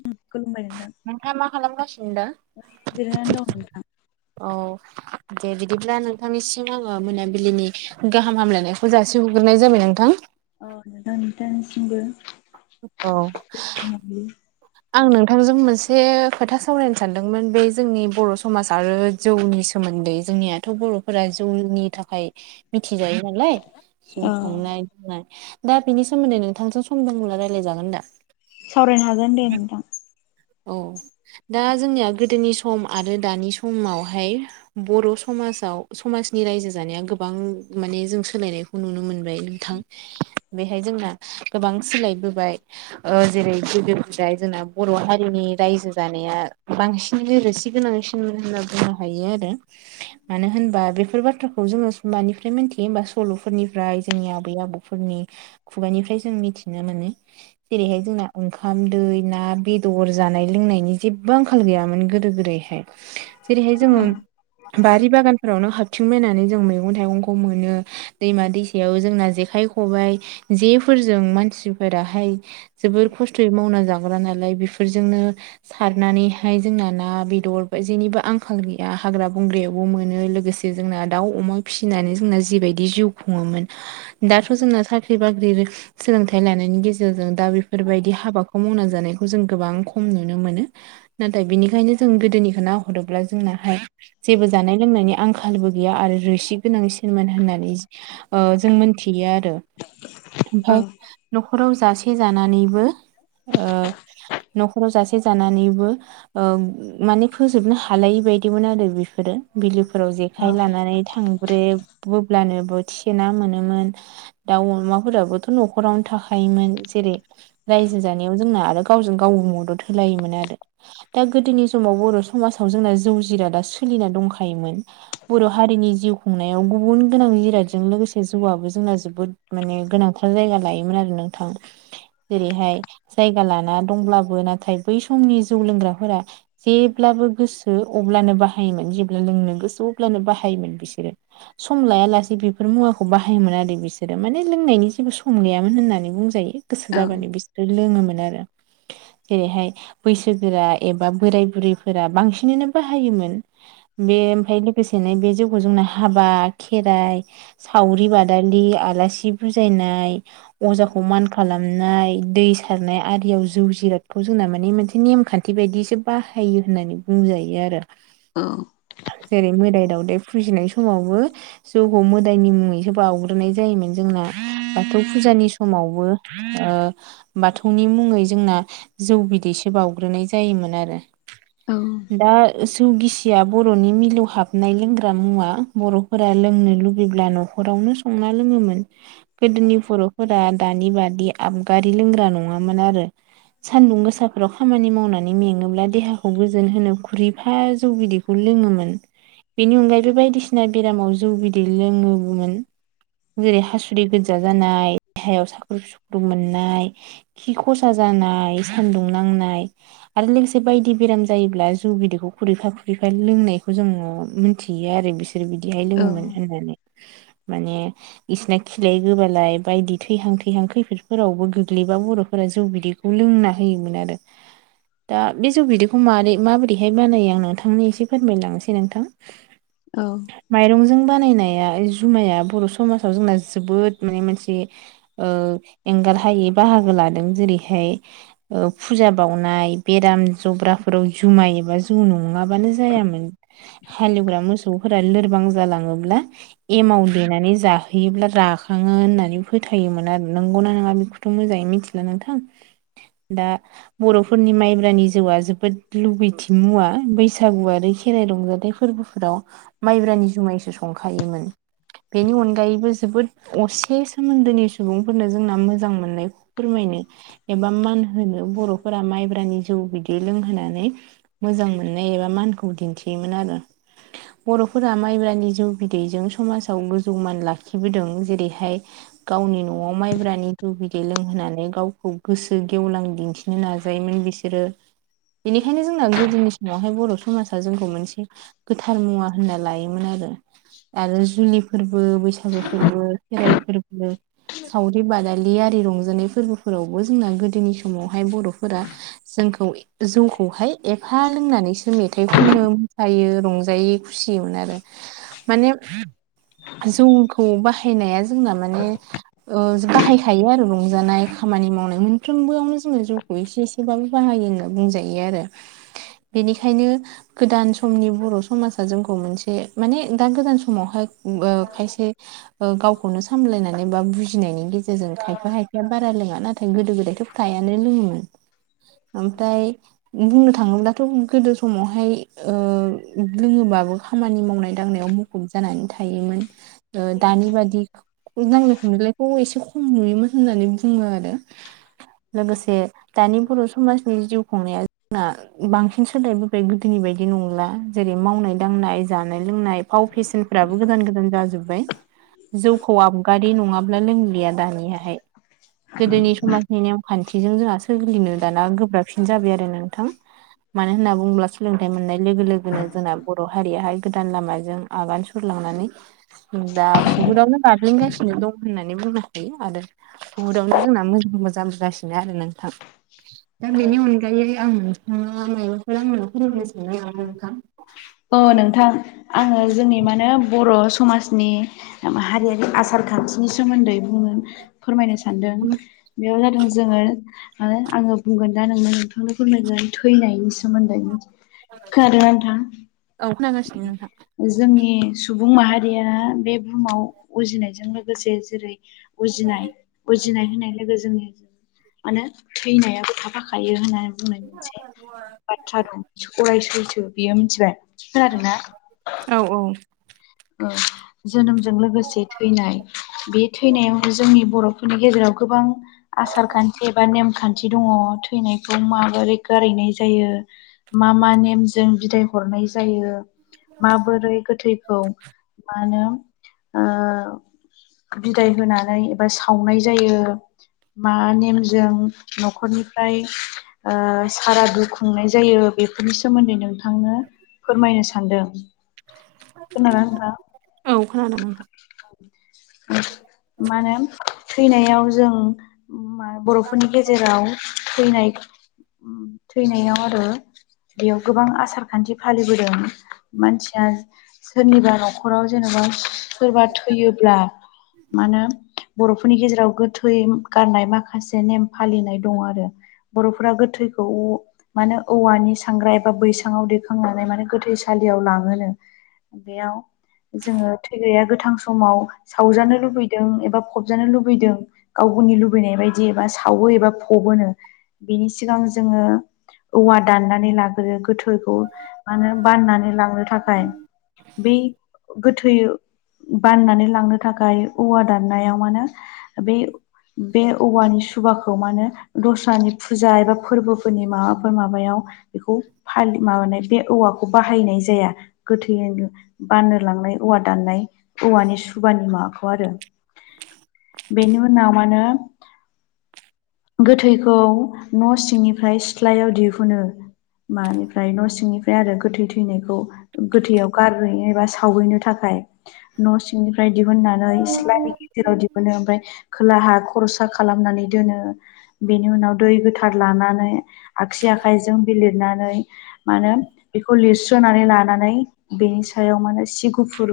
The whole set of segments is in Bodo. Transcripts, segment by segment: उम खुलुमबाय नोंथां। नोंथाङा मा खालामगासिनो दा? ओरैनो जिरायनानै दं नोंथां। औ दे बिदिब्ला नोंथांनिसिम आङो मोनाबिलिनि गाहाम हामलायनायखौ जासिहग्रोनाय जाबाय नोंथां। औ नोंथां नोंथांनिसिमबो। औ आं नोंथांजों मोनसे खोथा सावरायनो सानदोंमोन। बे जोंनि बर' समाज आरो जौनि सोमोन्दै जोंनियाथ' बर'फोरा जौनि थाखाय मि थिजायो नालाय जौ औ संनाय रुनाय दा बिनि सोमोन्दै नोंथांजों सम दंब्ला रायज्लाय जागोन दा? सावरायनो हागोन दे नोंथां। औ दा जोंनिया गोदोनि सम आरो दानि समावहाय बर' समाज साव समाजनि रायजो जानाया गोबां माने जों सोलायनायखौ नुनो मोनबाय नोंथां। बेहाय जोंना गोबां सिलायबोबाय ओ जेरै गिदिर ओमफ्राय जोंना बर' हारिनि रायजो जानाया बांसिनानो रोसि गोनांसिन होनना बुंनो हाय यो आरो मानो होनबा बेफोर बाथ्राखौ जोङो मानिफ्राय मिथियो होनबा सल'फोरनिफ्राय जोंनि आबै आबौफोरनि खुगानिफ्राय जों मिथिनो मोनो। जेरैहाय जोंना ओंखा हामदै ना बेदर जानाय लोंनायनि जेबो आंखाल गैयामोन गोदो गोदायहाय जेरैहाय जोङो औ बारि बागानफोरावनो हाबथिंबायनानै जों मै मैगं थाइगंखौ मोनो दैमा दैसायाव जोंना जेखाइ खबाइ जेफोरजों मानसि फोराहाय जोबोर खस्थ ख्रि मावना जाग्रा नालाय बेफोरजोंनो सारनानैहाय जोंना ना बेदर जेनिबो आंखाल गैया हाग्रा बंग्रायावबो मोनो लोगोसे जोंना दाउ अमा फिसिनानै जोंना जिबायदि जिउ खुङोमोन दाथ' जोंना साख्रि बाख्रि रो सोलोंथाइ लानायनि गेजेरजो जों दा बेफोरबायदि हाबाखौ मावनानै जानायखौ जों गोबां खम नुनो मोनो नाथाय बिनि बेनिखायनो जों गोदोनिखौ नाहरोब्ला जोंनाहाय जेबो जानाय लोंनायनि आं आंखालबो गैया आरो रोसि गोनां सिमोन होननानै जों मोनथियो आरो ओमफाय न'खराव जासे जानानै ओ न'खराव जासे जानानैबो ओ माने फोजोबनो हा हालायै बायदिमोन आरो बेफोरो बिलोफोराव जेखाइ लानानै थांब्रे बोब्लानो बोथिसे ना मोनोमोन दाउ अमाफोराबोथ' न'खरावनो थाखायोमोन जेरै मानायाव जोना आरो गावजों गावबो मदद होलायोमोन आरो दा गोदोनि समाव बर' समाजाव जोंना जौ जिरादा सोलिनाय दंखायोमोन बर हारिनि जिउ खुंनाय गुबुन गोनां लिरादजों लोगोसे जौआबो जोंना जोबोद माने गोनांथार जायगा लायोमोन आरो नोंथां जेरैहाय जायगा लाना दंब्लाबो नाथाय बै समनि जौ लोंग्राफोरा जेब्लाबो गोसो अब्लानो बाहायोमोन जेब्ला लोंनो गोसो अब्ला बाहायोमोन बिसोरो सम लाया लासे बिफोर मुवाखौ खौ बाहायोमोन आरो बिसोरो माने लोंनायनि जेबो सम गैयामोन होननानै बुंजायो गोसो जाबानो बिसोर लोङोमोन आरो जेरैहाय बैसोगोरा एबा ब बोराय बुरैफोरा बांसिनैनो बाहायोमोन बे ओमफ्राय लोगोसेनो बे जिउखौ जोंना हाबा खेराइ सावरि बादालि आलासि बुजायनाय अजाखौ मान खालामनाय दै सारनाय आरियाव ज जौ जिरादखौ जोंना माने मोनसे नेमखान्थि बायदिसो बाहायो होननानै बुंजायो आरो जेरै मोदाय दावदै फुजिनाय समावबो जौखौ मोदायनि मुङैसो बावग्रोनाय जायोमोन। जोंना बाथौ फुजानि समावबो ओ, बाथौनि मुङै जोंना जौ बिदैसो बावउग्रोनाय जायोमोन आरो। औ। दा जौ गिसिया बर'नि मिलौ हाबनाय लोंग्रा मुवा बर'फोरा लोंनो लुगै अब्ला न'खरावनो संना लोङोमोन गोदोनि बर' फोरा दानि बादि आबगारि लोंग्रा नङामोन आरो सान्दुं गोसाफोराव खामानि मावनानै मेङोब्ला देहाखौ गोजोन होनो खुरै -फा जौ बिदैखौ लोङोमोन बेनि अनगायैबो बायदिसिना बेरामाव जौ बिदै लोङोमोन जेरै हासुुदै गोजा जानाय हायाव सा उसु-खुथु मोननाय खि खसा जानाय सान्दुं नांनाय आरो लोगोसे बायदि बेराम जायोब्ला जु बिदोखौ खुरैफा खुरैफा लोंनायखौ जोङो मोनथियो आरो बिसोरो बिदिहाय लोङोमोन होननानै माने बिसिना खिलाय गोबालाय बायदि थैहां थैहां खैफोदफोरावबो गो बिलिबा बर'फोरा जौ बिदैखौ लोंना होयोमोन आरो दा बे जौ बिदैखौ मारै माबोरैहाय बानायो आं नोंथांनो एसे फोरमायलांनोसै नोंथां। माइरंजों बानायनाया जुमाया बर' समाजाव जोंना जोबोद माने मोनसे एंगार हायै बाहागो लादों जेरैहाय ओ फुजा बाउनाय बेराम जब्राब जुमाय एबा जौ नङाबानो जायामोन हालोवग्रा मोसौ लोरबां जालाङोब्ला एमाव देनानै जाहो हैैयोब्ला जाखाङो होननानै फोथायोमोन आरो नंगौना नङा बेखौ थ' मोजाङै मिथिला नोंथां दा बर'फोरनि माइब्रानि जौआ जोबोद लुबैथि मुवा बैसागु आरो खेराइ रंजाथाइ फोर गुफुराव माइब्रानि जुमायसो संखायोमोन। बेनि अनगायैबो जोबोद असे सोमोन्दोनि सुबुंफोरनो जोंना मोजां मोननायखौ फोरमायनो एबा मान होनो बर'फोरा माइब्रानि जौ बिदै लोंहोनानै मोजां मोननाय एबा मान खौ दिन्थियोमोन आरो। बर'फोरा माइब्रानि जौ बिदैजों समाजाव गोजौ मान लाखिबोदों जेरैहाय गावनि न'आव माइब्रानि जौ बिदै लोंहोनानै गावखौ गोसो गेवलां दिन्थिनो नाजायोमोन बिसोरो बेनिखायनो जोंना गोदोनि समावहाय बर' समाजा जोंखौ मोनसे गोथार मुवा होनना लायोमोन आ आरो आरो जुलि फोरबो बैसागु फोरबो खेराइ फोर [unintelligible] सावरि बादालि आरि रंजानाय फोरबोफोरावबो जोंना गोदोनि समाव फाय बर'फोरा जोंखौ जौखौहाय एफा लोंनानैसो मेथाइ खननो [unintelligible] यो रंजायै खुसिमोन आरो माने जौखौ बाहायनाया जोंना माने ओ बाहाय रंजानाय खामानि मावनाय मोनफ्रोमबोयावनो जोङो जौखौनो एसे एसे बाबो बाहायो होन्ना बुंजायो आरो। बेनिखायनो गोदान समनि बर' समाजा जोंखौ मोनसे माने दा गोदान समावहाय [unintelligible] खायसे गावखौनो सामलायनानै बा बुजिनायनि गेजे जों खायफा खायफाया बारा लोङा ना थोंगो दोगो दायथ' फ्रायानो लोङोमोन ओमफ्राय बुंनो थाङोब्लाथ' गोदो समावहाय ओ लोङोबाबो खामानि मावनाय दांनायाव मुखुब जानानै थायोमोन। ओ दानि बादि नांज्लाय खमज्लायखौ एसे खम नुयोमोन होननानै बुङो आरो लोगोसे दानि बर' समाज नि जिउ खुंनाया जोंना बांसिन सोलाय बोबाय गोदोनि बायदि नंला‌। जेरै मावनाय दांनाय जानाय लोंनाय फाव फेसेनफ्राबो गोदान गोदान जाजोब बाय जौखौ आबगारि नङाब्ला लोंलिया दानियाहाय। गोदोनि समाजनि नेम खान्थिजों जोंहा सोलिनो दाना गोब्राबसिन जाबाय आरो नोंथां। मानो होनना बुङोब्ला सोलोंथाइ मोननाय लोगो लोगोनो जोंना बर' हारियाहाय गोदान लामाजों आगान सुर लांनानै दा बुहुदावनो बाग्लिनगासिनो दं होननानै बुनो हायो आरो बुहुदावनो जोंना मोजां मोजां [unintelligible] सिनो आरो नोंथां दा बेनि अनगायै आं नोंथांनाव मायबाफोर [unintelligible] औ अ नोंथां आङो जोंनि माने बर' समाजनि हारियारि आसार खान्थिनि सोमोन्दै बुंनो फोरमायनो सान सानदों बेयाव जादों जोङो आङो बुंगोन दा नोंनो नोंथांनो फोरमायगोन थैनायनि सोमोन्दै खोनादों नोंथां? खोनागासिनो नोंथां जोंनि सुबुं माहारिया बे बुहुमाव उजिनायजों लोगोसे जेरै उजिनाय उजिनाय होननाय लोगो जोंनि मा नो थैनायाबो थाफाखायो होननानै बुंनाय मोनसे बाथ्रा दं अराय सैथो बियो मिथिबाय। खोनादोंना? औ औ जोनोमजों लोगोसे थैनाय बे थैनायाव जोंनि बर' बेनि गेजेराव गोबां आसार खान्थि एबा नेमखान्थि थि दङ' थैनायखौ माबोरै गारहैनाय जायो। मा मा नेमजों बिदाय हरनाय जायो माबोरै गोथैखौ मा होनो ओ बिदाय होनानै एबा सावनाय जायो। मा नेमजों न'खरनिफ्राय ओ सारादु खुंनाय जायो बेफोरनि सोमोन्दै नोंथांनो फोरमायनो सानदों। [inaudible] खोनादोंना [unintelligible] नोंथां औ खोनादों नोंथां। मा होनो थैनायाव जों मा बर'फोरनि गेजेराव थैनाय थैनायाव आरो बेयाव गोबां आसार खान्थि फालिबोदों मानसिया सोरनिबा न'खराव जेनेबा सोरबा थैयोब्ला मा होनो बर'फोरनि गेजेराव गोथै थै गारनाय माखासे नेम फालिनाय दङ' आरो बर'फोरा गोथैखौ माने औवानि सांग्राय एबा बैसांआव दैेखांनानै माने गोथै सालि लाङोनो बेयाव जोङो थैग्राया गोथां समाव सावजानो लुबैदों एबा फबजानो लुबैदों गाव गावनि लुबैनाय बायदि एबा सावो एबा फब बोनो बिनि सिगां जोङो औवा दाननानै लाग्रो गोथौखौ माने बाननानै लांनो थाखाय बै गोथै बाननानै लांनो थाखाय औवा दाननायाव मानो बे बे औवानि सुबाखौ माहोनो दस्रानि फुजा एबा फोरबोफोरनि माबाफोर माबायाव बेखौ फा माबानाय बे औवाखौ बाहायनाय जाया गोथैनो बाननो लांनाय औवा दाननाय औवानि सु सुबानि माबाखौ आरो बेनि उनाव माने गोथैखौ न' सिंनिफ्राय सिथ्लायाव दिहुनो मानिफ्राय न' सिंनिफ्राय आरो गोथै थैनायखौ गोथैयाव गारबोनो एबा सावहैनो थाखाय बिंनिफ्राय दिहुननानै सि्लानि गिदिराव दिहुनो ओमफ्राय खोलाहा खरसा खालामनानै दोनो बेनि उनाव दै गोथार लानानै आगसि जों बे लिरनानै मानो बेखौ लिरस्रोनानै लानानै बेनि सायाव मा सि गुफुर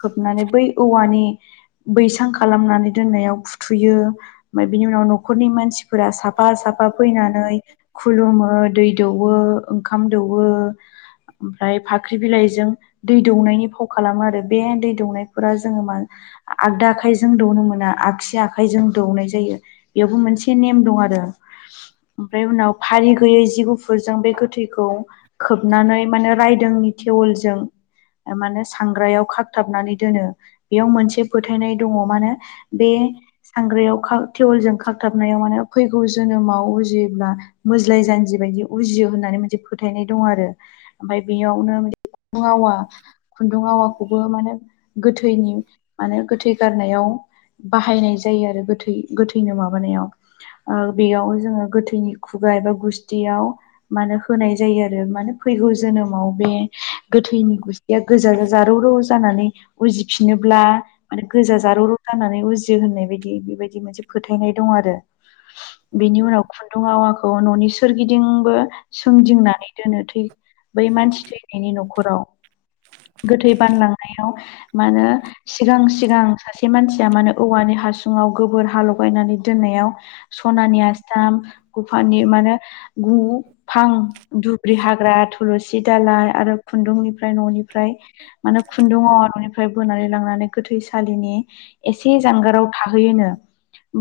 खोबनानै बै औवानि बैसां खालामनानै दोननायाव फुथुयो ओमफ्राय बिनि उनाव न'खरनि मानसिफोरा साफा साफा साफा फैनानै खुलुमो दै दौवो ओंखाम दौवो ओमफ्राय फाख्रि बिलाइजों दै दौनायनि फाव खालामो आरो बे दै दौनाय फ्रा जोङो मा आगदा आखायजों दौनो मोना आगसि आखाइजों दौनाय जायो बेयावबो मोन मोनसे नेम दं आरो ओमफ्राय उनाव फारि गैयै जि गुफुरजों बे गोथैखौ खोबनानै माने रायदों थेवलजों माने सांग्रायाव खागथाबनानै दोनो बेयाव मोनसे फोथायनाय दङ' माने बे सांग्रायाव तेवलजों खथाबनायाव माने फैगौ जोनोमाव उजियोब्ला मोज्लाय जानजि बायदि उजियो होननानै मोनसे फोथायनाय दं आरो ओमफ्राय बेयावनो खुन्दुं आवा खुन्दुं आवाखौबो मानो गोथैनि माने गोथै गारनायाव बाहायनाय जायो आरो गोथै गोथैनो माबानायाव बेयाव जोङो गोथैनि खुगा एबा गुस्थियाव मानो होनाय जायो आरो मानो फैगौ जोनोमाव बे गोथैनि गुसथिया गोजाजा रौ रौ जानानै उजिफिनोब्ला माने गोजा जारौरौ जानानै उजियो होननाय बायदि बेबायदि मोनसे फोथायनाय दं आरो बेनि उनाव खुन्दुं आवाखौ न'नि सोरगिदिंबो सोमदिंनानै दोनो थै बै मानसि थैनायनि न'खराव गोथै बानलांनायाव मानो सिगां सिगां सासे मानसिया मानो औवानि हासुङाव गोबोर हाालगायनानै दोननाय सनानि आस्थाम गुफानि मा होनो गु फां दुब्रि हाग्रा थुलसि दाालइ आरो खुन्दुंनिफ्राय न'निफ्राय मे खुन्दुं न'निफ्राय बोनानै लांनानै गोथैसालिनि एसे जानगाराव थाहैयोनो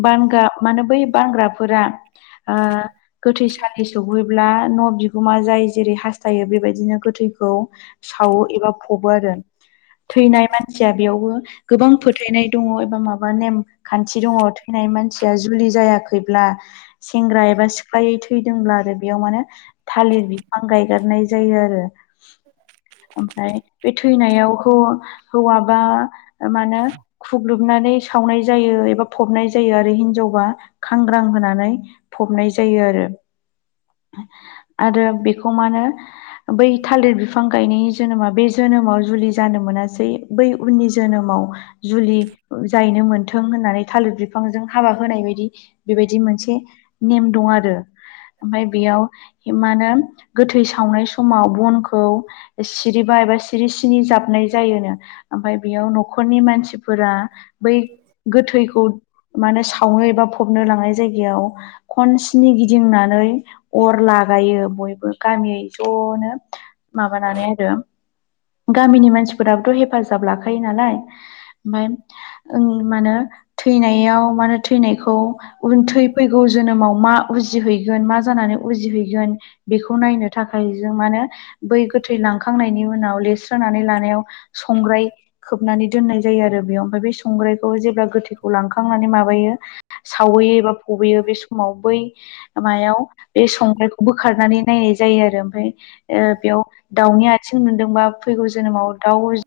बानगा माने बै बानग्राफोरा गोथै सलि सहैब्ला न' बिगुमा जाय जेरै हास्थायो बेबायदिनो गोथैखौ सावो एबा फबो आरो थैनाय मानसिया [inaudible] बेयावबो गोबां फोथायनाय दङ माबा नेम खान्थि दङ थैनाय मानसिया जुलि जायाखैब्ला सेंग्रा एबा फ्रायै थैदोंब्ला आरो बेयाव माने थालिर बिफां गायगारनाय जायो आरो ओमफ्राय बे थैनायावखौ हौवाबा मानो खुग्लुबनानै सावनाय जायो एबा फबनाय जायो आरो हिनजाव अबा खांग्रां होनानै फबनाय जायो आरो [inaudible] आरो बेखौ मा होनो बै थालिर बिफां गायनायनि जोनोमा बे जोनोमाव जुलि जानो मोनासै बै उननि जोनोमाव जुलि जायनो मोनथों होननानै थालिर बिफांजों हाबा होनाय बायदि बे बेबायदि मोनसे नेम दं आरो ओमफ्राय बेयाव मा होनो गोथै सावनाय समाव बनखौ सिरिबा एबा सिरि सिरि जाबनाय जायोनो ओमफ्राय बेयाव न'खरनि मानसिफोरा बै गोथैखौ माने सावनो बा फबनो लांनाय जायगायाव खनसेनि गिदिंनानै अर लागायो बयबो गामियै ज'नो माबानानै आरो गामिनि मानसिफोराबोथ' हेफ हेफाजाब लाखायो नालाय ओमफ्राय माहोनो थैनायाव मा थैनायखौ उन थै फैगौ जोनोमाव मा उजिहैगोन मा जानानै उजिहैगोन बेखौ नायनो थाखाय जों माहोनो बै गोथै लांखांनायनि उनाव लेस्रोनानै लानायाव संग्राय खोबनानै दोननाय जायो आरो बेयाव ओमफाय बै संग्राइखौ जेब्ला गोथैखौ लांखांनानै माबायो सावहैयो एबा फबहैयो बे स समाव बै मायाव बे संनायखौ बोखारनानै नायनाय जायो आरो ओमफ्राय बेयाव दाउनि आथिं मोनदोंबा फैगौ जोनोमाव दाउ